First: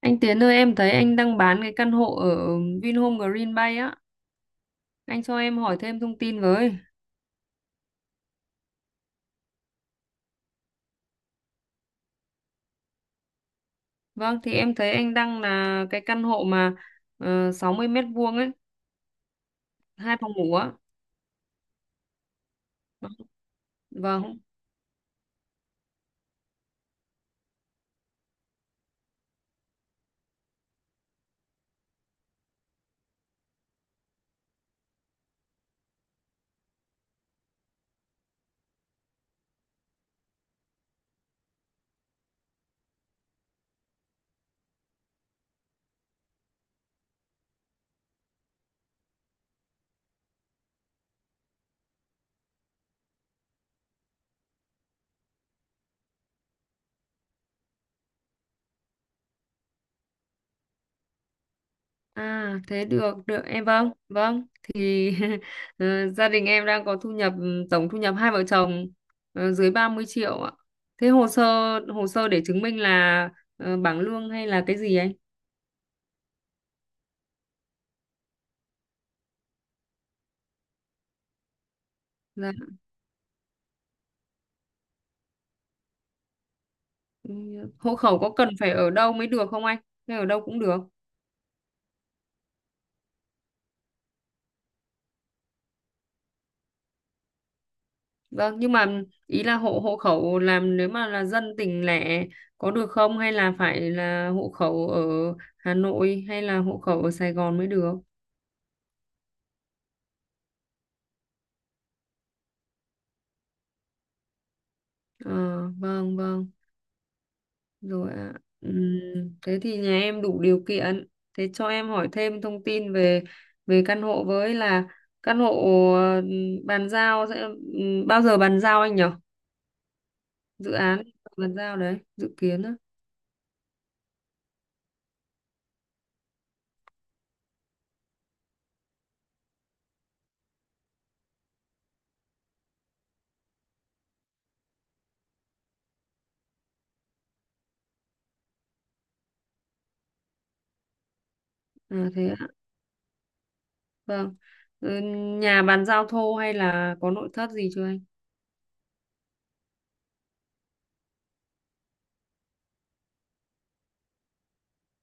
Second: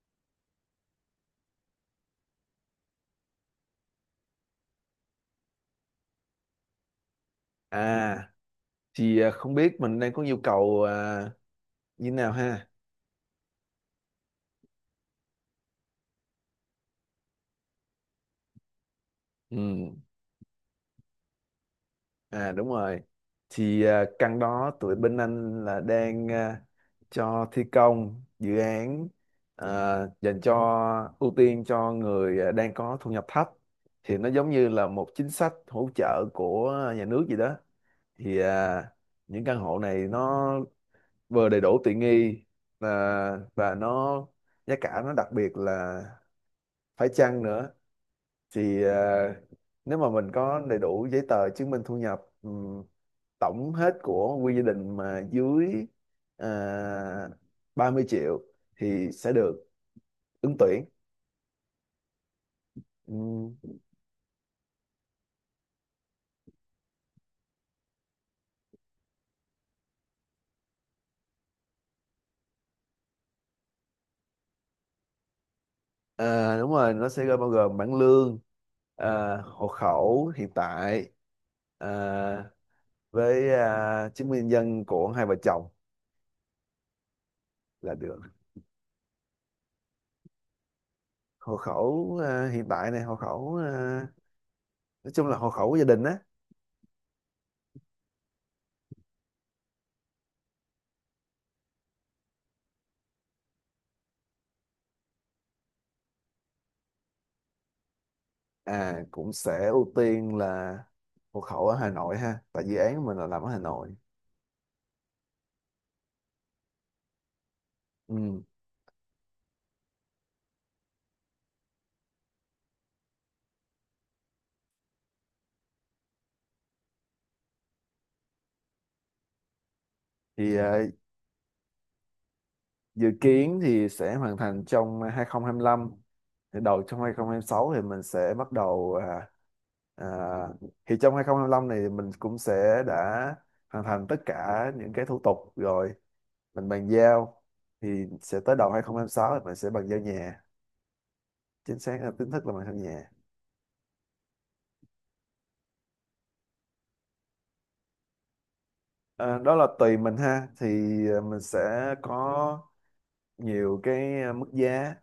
Anh Tiến ơi, em thấy anh đang bán cái căn hộ ở Vinhome Green Bay á. Anh cho em hỏi thêm thông tin với. À, thì không biết mình đang có nhu cầu như thế nào ha. Vâng, thì em thấy anh đang là cái căn hộ mà 60 mét vuông ấy, Ừ, hai phòng ngủ á. à đúng rồi. Thì Vâng. căn đó tụi bên anh là đang cho thi công dự án à, dành cho ưu tiên cho người đang có thu nhập thấp. Thì nó giống như là một chính sách hỗ trợ của nhà nước gì đó. Thì những căn hộ này nó vừa đầy đủ tiện nghi, à, và nó giá cả nó đặc biệt là phải chăng nữa. Thì nếu mà mình có đầy đủ giấy tờ chứng minh thu nhập, tổng hết của quy gia đình mà dưới à, 30 triệu thì sẽ được ứng tuyển. À, thế được, được, Ừm, em vâng, vâng. Thì gia đình em đang có thu nhập tổng thu nhập hai vợ chồng, dưới 30 triệu ạ. Thế hồ sơ để chứng minh là, bảng lương hay là cái gì anh? à, đúng rồi, nó sẽ bao gồm bảng lương, hộ khẩu hiện tại, à, Dạ. với chứng minh nhân dân của hai vợ chồng Ừ, là hộ khẩu được. có cần phải ở đâu mới được không anh? Hay ở đâu cũng được. Hộ khẩu hiện tại này, hộ khẩu nói chung là hộ khẩu của gia đình á. Vâng, nhưng mà ý là hộ hộ khẩu làm nếu mà là dân tỉnh lẻ có được không hay là phải là hộ khẩu ở Hà Nội hay là hộ khẩu ở Sài Gòn mới được? À cũng sẽ ưu tiên là hộ khẩu ở Hà Nội ha, tại dự án của mình là làm ở Hà Nội. Ờ, vâng, vâng, rồi ạ. Ừ. Ừm, thế thì nhà em đủ điều kiện. Thế cho em hỏi thêm thông tin về về căn hộ với là căn hộ ờ, bàn giao sẽ, bao giờ bàn giao anh nhỉ? Thì Dự án bàn giao đấy, dự kiến á. dự kiến thì sẽ hoàn thành trong 2025, thì đầu trong 2026 thì mình sẽ bắt đầu. À, thì trong 2025 này thì mình cũng sẽ đã hoàn thành tất cả những cái thủ tục rồi mình bàn giao. Thì sẽ tới đầu 2026 thì mình sẽ bàn giao nhà, chính xác À, là thế chính thức ạ. là bàn giao nhà. Vâng. Ừ, nhà bàn giao thô hay là có nội thất gì chưa anh? À, đó là tùy mình ha. Thì mình sẽ có nhiều cái mức giá.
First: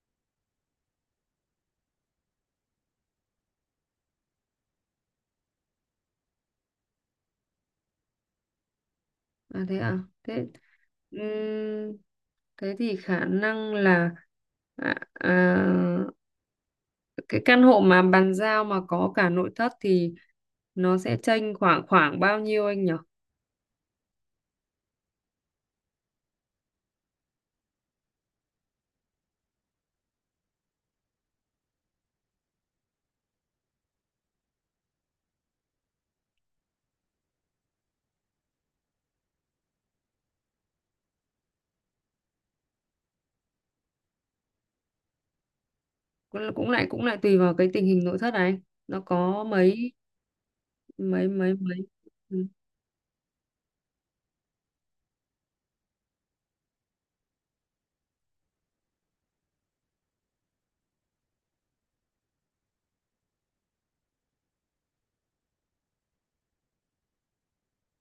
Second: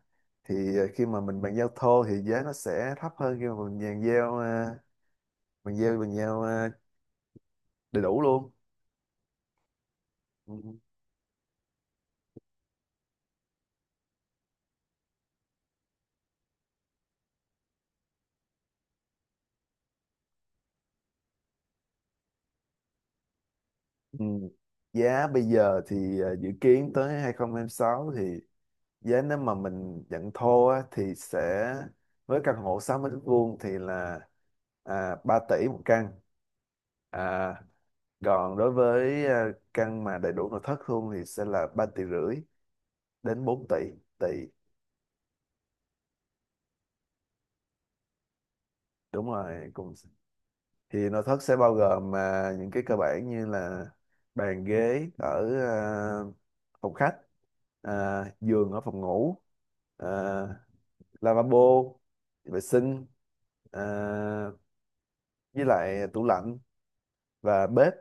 Thì khi mà mình bàn giao thô thì giá nó sẽ thấp hơn khi mà mình bàn giao à, đầy đủ luôn. À thế à? Thế, Ừ. ừm, thế thì khả năng là à, à, cái căn hộ mà bàn giao mà có cả nội thất thì nó sẽ chênh khoảng khoảng bao nhiêu anh nhỉ? Ừ. Giá bây giờ thì dự kiến tới 2026 thì giá nếu mà mình nhận thô á, thì sẽ với căn hộ 60 mét vuông thì là 3 tỷ một căn. à, Còn đối với căn mà đầy đủ nội thất luôn thì sẽ là 3 tỷ rưỡi đến 4 tỷ tỷ Cũng lại tùy vào cái tình hình nội thất này anh. Nó Đúng có rồi cùng. mấy Thì nội mấy thất mấy sẽ bao mấy gồm ừ. mà những cái cơ bản như là bàn ghế ở phòng khách, à, giường ở phòng ngủ, à, lavabo vệ sinh, à, với lại tủ lạnh và bếp.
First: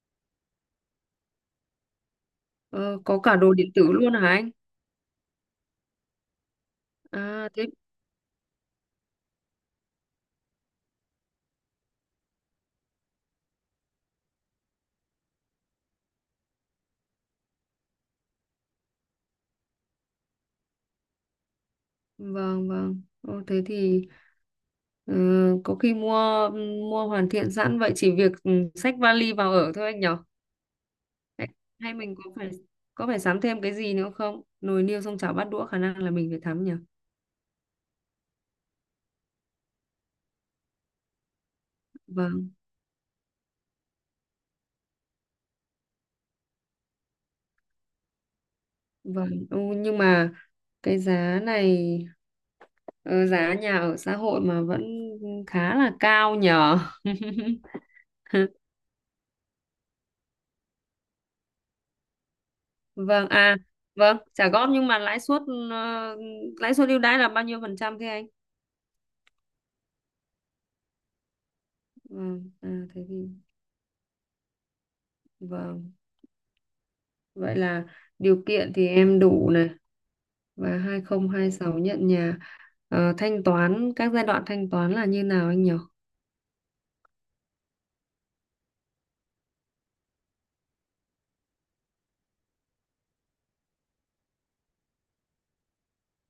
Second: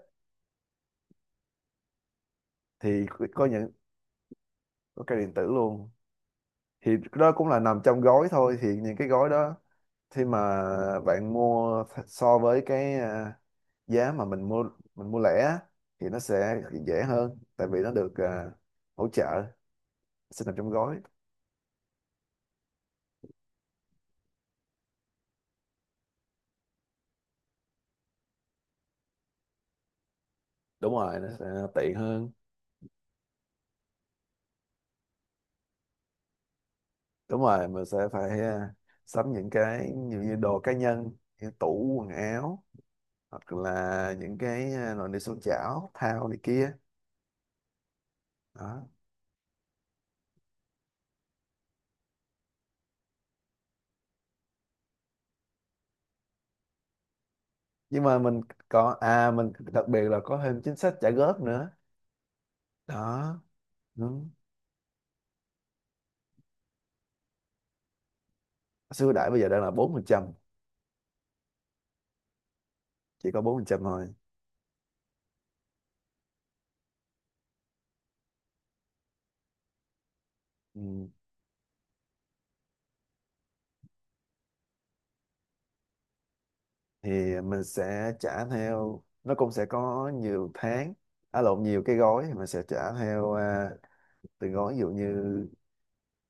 Ờ, Thì có có cả có đồ điện những tử luôn hả anh? có cái điện tử luôn. Thì đó cũng À là thế, nằm trong gói thôi, thì những cái gói đó khi mà bạn so với cái giá mà mình mua lẻ á, thì nó sẽ dễ hơn tại vì nó được hỗ trợ, sẽ nằm trong gói. vâng vâng. Ô, thế thì, ừ, có khi mua mua hoàn thiện sẵn vậy chỉ việc xách vali vào ở thôi anh nhở? Đúng rồi, nó sẽ Hay, tiện hay mình hơn. Có phải sắm thêm cái gì nữa không, nồi niêu xong chảo bát đũa khả năng là mình phải sắm nhở? Đúng rồi, mình sẽ phải sắm những cái nhiều như đồ cá nhân, như tủ quần Vâng áo, hoặc là những cái nồi niêu xoong chảo thao này kia đó. vâng. Ừ, nhưng mà cái giá này, ờ, giá nhà ở xã hội mà vẫn khá là cao nhở. Nhưng mà mình đặc biệt là có thêm chính sách trả góp nữa Vâng đó. à vâng, Đúng. trả góp nhưng mà lãi suất, ờ, lãi suất ưu đãi là bao nhiêu phần trăm thế anh? Số ưu đãi bây giờ đang là 4%, Ừ, à, thế thì chỉ có 4% thôi. vâng, vậy là điều kiện thì em đủ này, và hai Ừ. không hai sáu nhận nhà. Ờ, thanh toán các giai đoạn thanh toán là như nào anh nhỉ? Thì mình sẽ trả theo, nó cũng sẽ có nhiều tháng, à lộn, nhiều cái gói, thì mình sẽ trả theo từng gói, ví dụ như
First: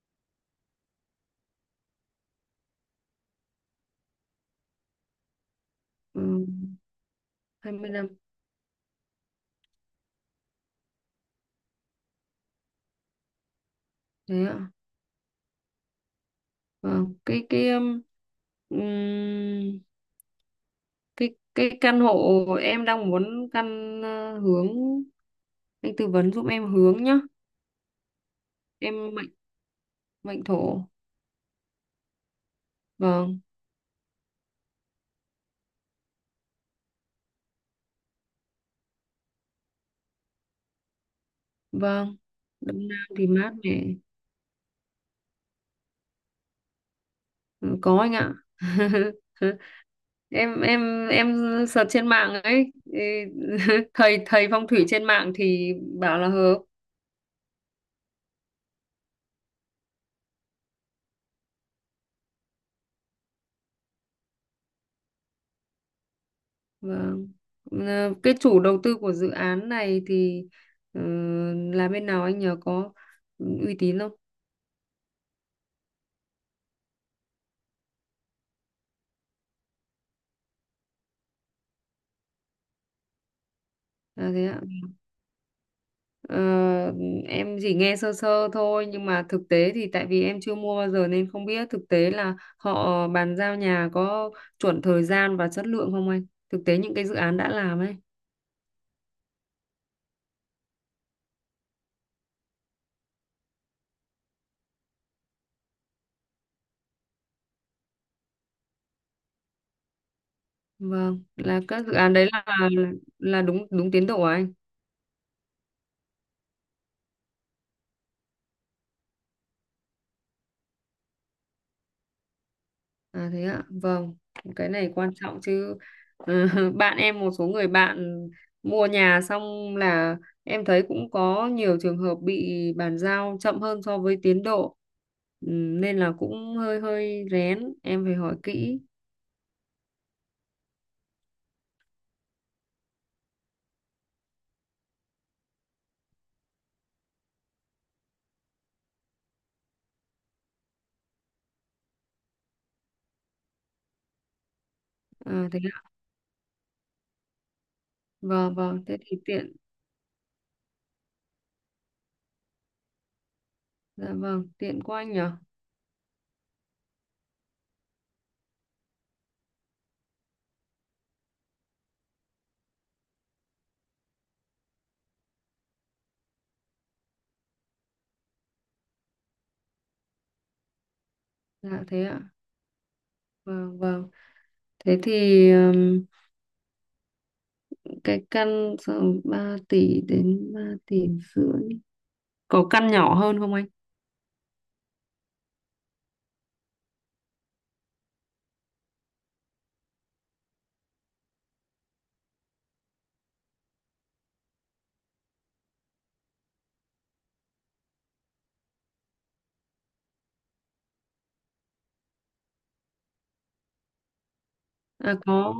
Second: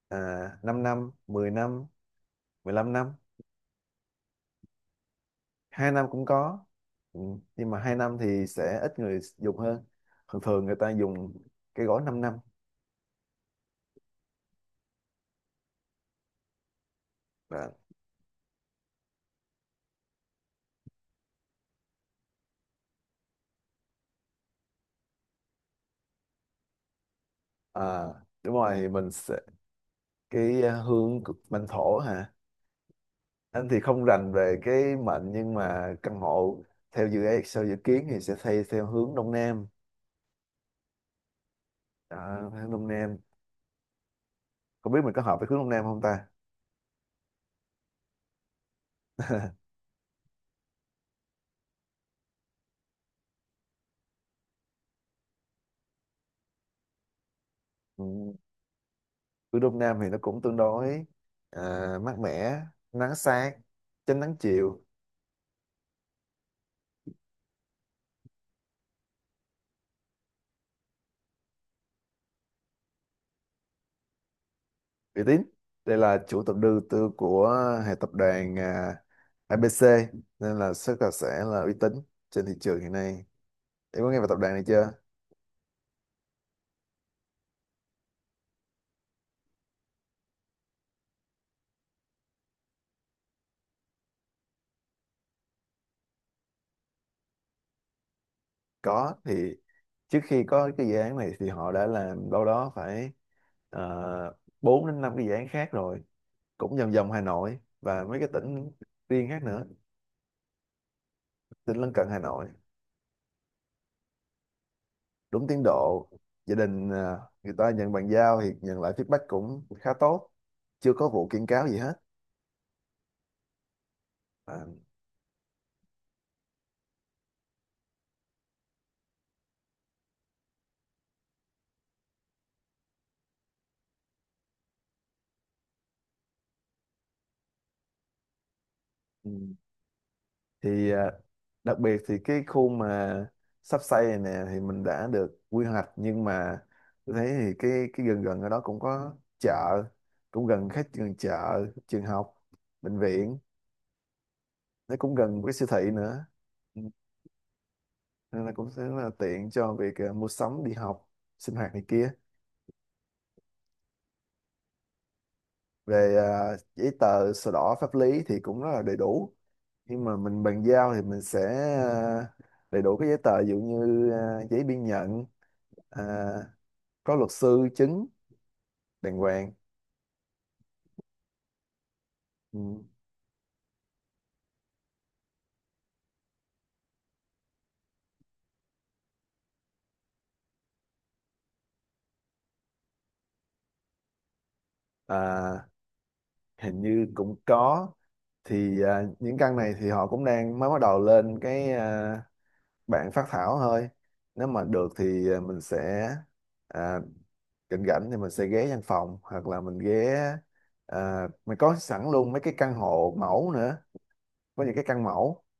5 năm, 10 năm, 15 năm, 2 năm cũng Ừ, có. Ừ. Nhưng hai mà mươi hai năm năm thì sẽ ít người dùng hơn, thường thường người ta dùng cái gói 5 năm. Thế ạ. Vâng, Vâng. Ừm, cái căn hộ em đang muốn căn, hướng, anh tư vấn giúp em hướng nhá. À, đúng rồi thì mình Em mệnh sẽ mệnh cái thổ. Mệnh thổ hả? Vâng, Anh thì không rành về cái mệnh, nhưng mà căn hộ theo dự án sau dự kiến thì sẽ xây theo hướng đông nam. vâng. Đó, hướng đông Đông Nam nam. thì mát mẻ. Không biết mình có hợp với hướng đông nam không ta. Ừ, có anh ạ. Em em search trên mạng ấy ý, thầy thầy phong thủy trên mạng thì bảo là hợp. Ừ. Ở Đông Nam thì nó cũng tương đối à, mát mẻ, nắng sáng, tránh nắng chiều. Vâng. Ờ, cái chủ đầu tư của dự án này thì, ờ, là bên nào anh nhờ, có uy tín không? Uy tín. Đây là chủ tập đầu tư của hệ tập đoàn ABC, nên là rất là sẽ là uy tín trên thị trường hiện nay. Em có nghe về À, tập thế đoàn ạ. này chưa? Ờ, em chỉ nghe sơ sơ thôi nhưng mà thực tế thì tại vì em chưa mua bao giờ nên không biết thực tế là họ bàn giao nhà có chuẩn thời gian và chất lượng không anh, thực tế những cái dự án đã làm ấy. Có. Thì trước khi có cái dự án này thì họ đã làm đâu đó phải uh, 4 đến 5 cái dự án khác rồi, cũng vòng vòng Hà Nội và mấy cái tỉnh riêng khác nữa, Vâng, là tỉnh các lân dự cận án Hà đấy là Nội. là đúng đúng tiến độ à anh? Đúng tiến độ. Gia đình người ta nhận bàn giao thì nhận lại feedback cũng khá tốt, chưa có vụ kiện cáo gì hết. À thế ạ. Vâng, à, cái này quan trọng chứ. Ờ, bạn em, một số người bạn mua nhà xong là em thấy cũng có nhiều trường hợp bị bàn giao chậm hơn so với tiến độ. Nên là cũng hơi hơi rén, em phải hỏi kỹ. ừ. Thì đặc biệt thì cái khu mà sắp xây này nè thì mình đã được quy hoạch, nhưng mà tôi thấy thì cái gần gần ở đó cũng có chợ, cũng gần khách, gần chợ, trường học, bệnh viện, nó cũng gần À cái thế siêu thị ạ. nữa. Ừ. Nên là Vâng cũng rất vâng, thế là thì tiện tiện. cho việc mua sắm, đi học, sinh hoạt này kia. Dạ vâng, tiện quá anh nhở. Về giấy tờ sổ đỏ pháp lý thì cũng rất là đầy đủ. Khi mà mình bàn giao thì mình sẽ à, đầy đủ các giấy tờ, ví dụ như giấy biên nhận, à, có luật sư chứng đàng hoàng. Dạ thế ạ. Ừ. Vâng vâng. Thế thì, cái căn tầm 3 tỷ đến 3 tỷ rưỡi, có căn nhỏ hơn không anh? À, hình như cũng có. Thì những căn này thì họ cũng đang mới bắt đầu lên cái bạn phát thảo thôi. Nếu mà được thì mình sẽ à, rảnh rảnh thì mình sẽ ghé văn phòng, hoặc là mình ghé mình có sẵn luôn mấy cái căn hộ mẫu nữa, có những cái căn À mẫu. có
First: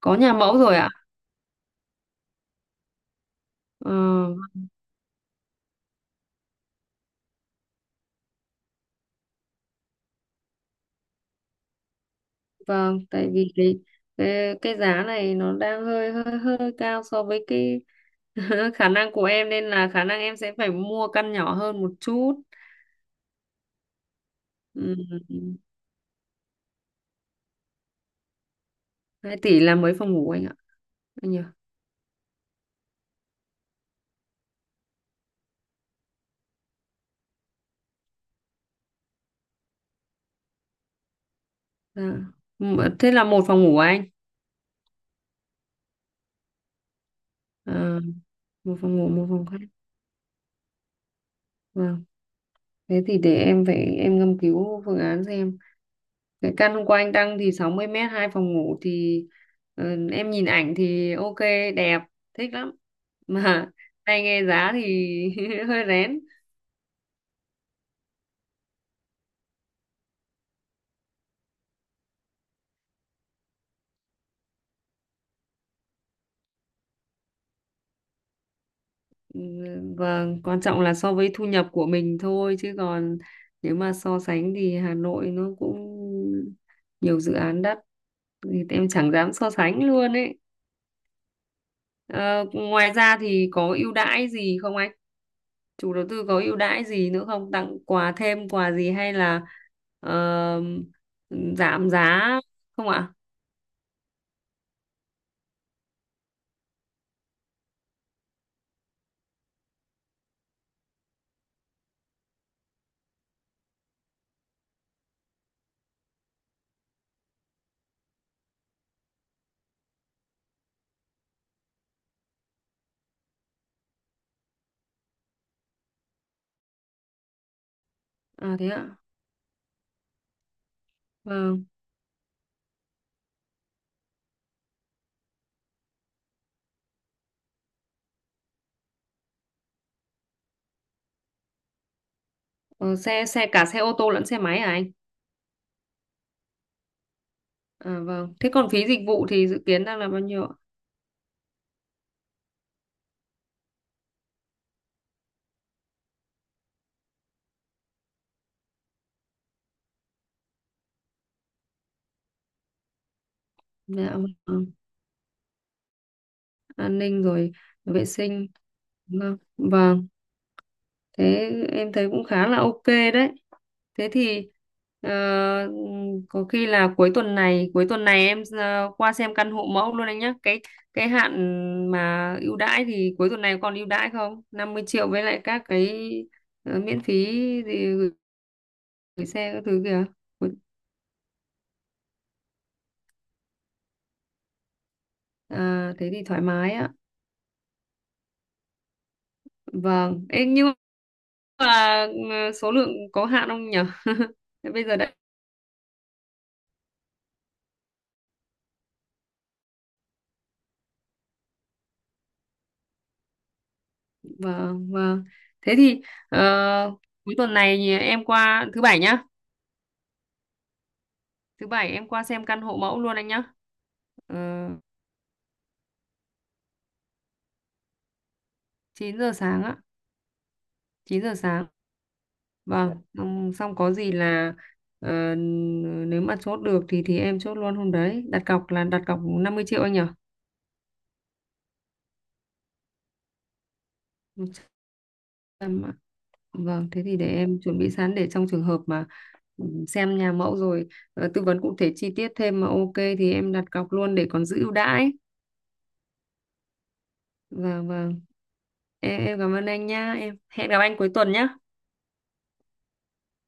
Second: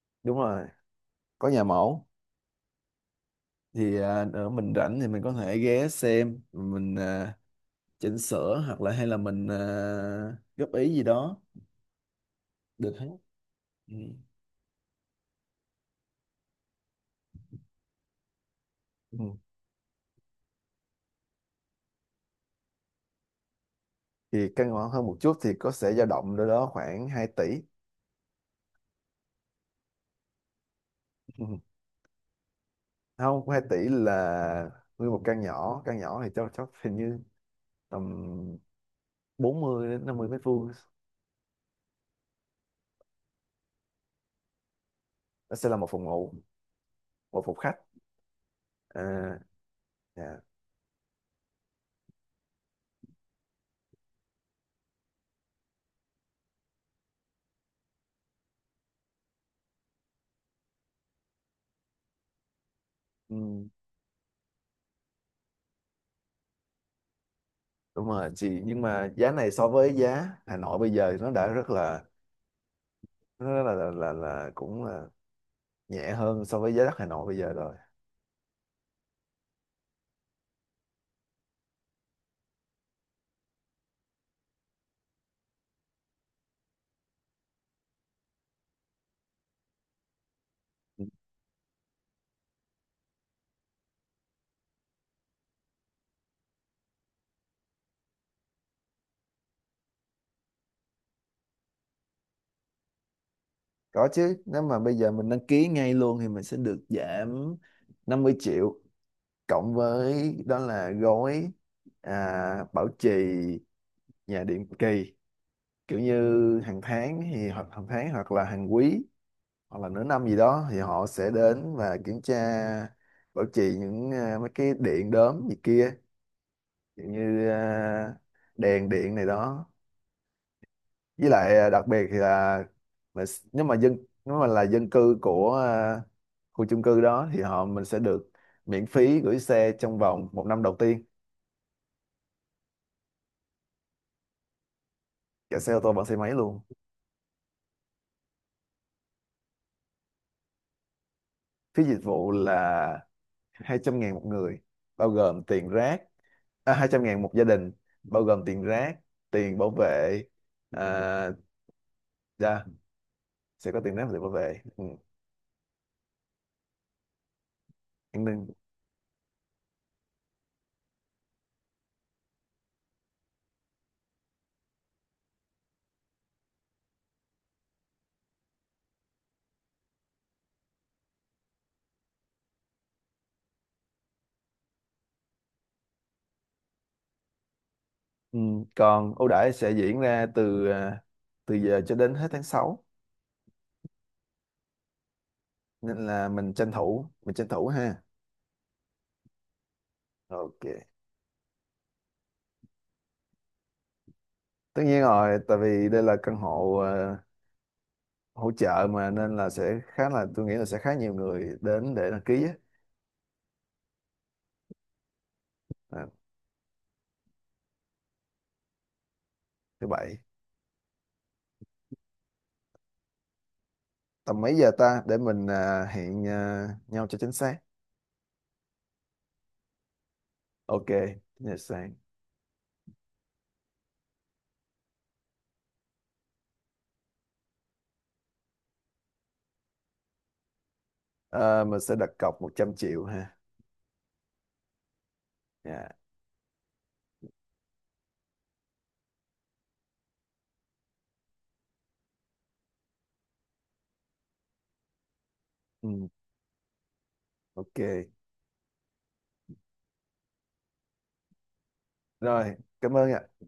có nhà Đúng mẫu rồi, rồi ạ. có nhà mẫu. ờ, Thì nữa mình rảnh thì mình có thể ghé xem, mình chỉnh sửa hoặc là hay là mình góp ý gì đó được vâng, hết. tại vì cái, Ừ. cái cái giá này nó đang hơi hơi hơi cao so với cái, khả năng của Ừ. em nên là khả năng em sẽ phải mua căn nhỏ hơn một chút. Thì căn hộ hơn một chút thì Ừ, có sẽ dao động đâu đó khoảng 2 tỷ. 2 tỷ là mấy phòng ngủ anh ạ, anh nhỉ? Ừ. Không, 2 tỷ là nguyên một căn nhỏ thì chắc chắc hình như tầm 40 đến 50 mét vuông. Dạ. M- thế là một phòng ngủ à anh? Nó sẽ là một phòng ngủ, một phòng khách, Ờ, một phòng ngủ một à, phòng khách. dạ. Vâng, thế thì để em phải em ngâm cứu phương án xem. Cái căn hôm qua anh đăng thì 60 mét hai phòng ngủ thì, ờ, em nhìn ảnh thì ok, đẹp, thích lắm, Ừ, mà hay nghe giá thì hơi rén. đúng rồi chị, nhưng mà giá này so với giá Hà Nội bây giờ thì nó rất là cũng là nhẹ hơn so với giá đất Hà Nội bây giờ rồi. Ừ, vâng, quan trọng là so với thu nhập của mình thôi chứ còn nếu mà so sánh thì Hà Nội nó cũng nhiều dự án đắt thì em chẳng dám so sánh luôn ấy. Ờ, ngoài ra thì có ưu đãi gì không anh, chủ đầu tư có ưu đãi gì nữa không, tặng quà thêm quà gì hay là, ờ, giảm giá không ạ? Có chứ, nếu mà bây giờ mình đăng ký ngay luôn thì mình sẽ được giảm 50 triệu, cộng với đó là gói bảo trì nhà định kỳ, kiểu như hàng tháng, thì hoặc hàng tháng hoặc là hàng quý hoặc là nửa năm gì đó thì họ sẽ đến và kiểm tra bảo trì những mấy cái điện đóm gì kia, kiểu như À thế đèn ạ, điện này đó. Với lại vâng. Đặc biệt thì nếu mà nếu mà là dân cư của khu chung cư đó thì mình sẽ được miễn phí gửi xe trong vòng một năm đầu tiên. Ờ, xe xe cả xe ô tô lẫn xe máy à anh? Cả xe ô tô lẫn xe máy luôn. À vâng, thế còn phí dịch vụ thì dự kiến đang là bao nhiêu ạ? Phí dịch vụ là 200 ngàn một người, bao gồm tiền rác. À, 200 ngàn một gia đình, bao gồm tiền rác, tiền bảo vệ. à, dạ, sẽ có tiền rác và Dạ, tiền bảo vệ. vâng. Ừ. An ninh rồi, vệ An sinh. ninh. Vâng vâng, thế em thấy cũng khá là ok đấy. Thế thì, ờ, có khi là cuối tuần này em, qua xem căn hộ mẫu luôn anh nhé. Cái hạn mà ưu đãi thì cuối tuần này còn ưu đãi không? Năm mươi triệu với lại các cái, miễn phí gì gửi, Ừ. Còn gửi ưu xe đãi các sẽ thứ diễn kìa. ra từ giờ cho đến hết tháng sáu, À, nên thế thì là thoải mái á. Mình tranh thủ ha. Vâng. Ê, Ok. nhưng mà, số lượng có hạn không nhỉ? Thế Tất bây giờ nhiên đấy, rồi, tại vì đây là căn hộ hỗ trợ mà, nên là sẽ khá là, tôi nghĩ là sẽ khá nhiều người đến để đăng ký á. vâng vâng. Thế thì, À, ờ, cuối tuần này thì em qua thứ bảy nhá. thứ bảy Thứ bảy em qua xem căn hộ mẫu luôn anh nhá. tầm mấy Ờ, giờ ta, để mình hẹn nhau cho chính xác. 9 giờ sáng á, Ok. 9 giờ Giờ sáng. sáng. Vâng, xong, có gì là, ờ, nếu mà chốt được thì em chốt luôn hôm đấy. Đặt cọc là đặt cọc 50 triệu anh nhỉ? À, mình sẽ đặt cọc 100 triệu ha. 100 triệu Dạ. ạ. Vâng, thế thì để em chuẩn bị sẵn để trong trường hợp mà, xem nhà mẫu rồi, tư vấn cụ thể chi tiết thêm mà ok thì em đặt cọc luôn để còn giữ ưu đãi. Ừ, ok. Vâng vâng. Em cảm ơn anh nhá. Em hẹn gặp anh cuối tuần nhá. Rồi, cảm ơn ạ.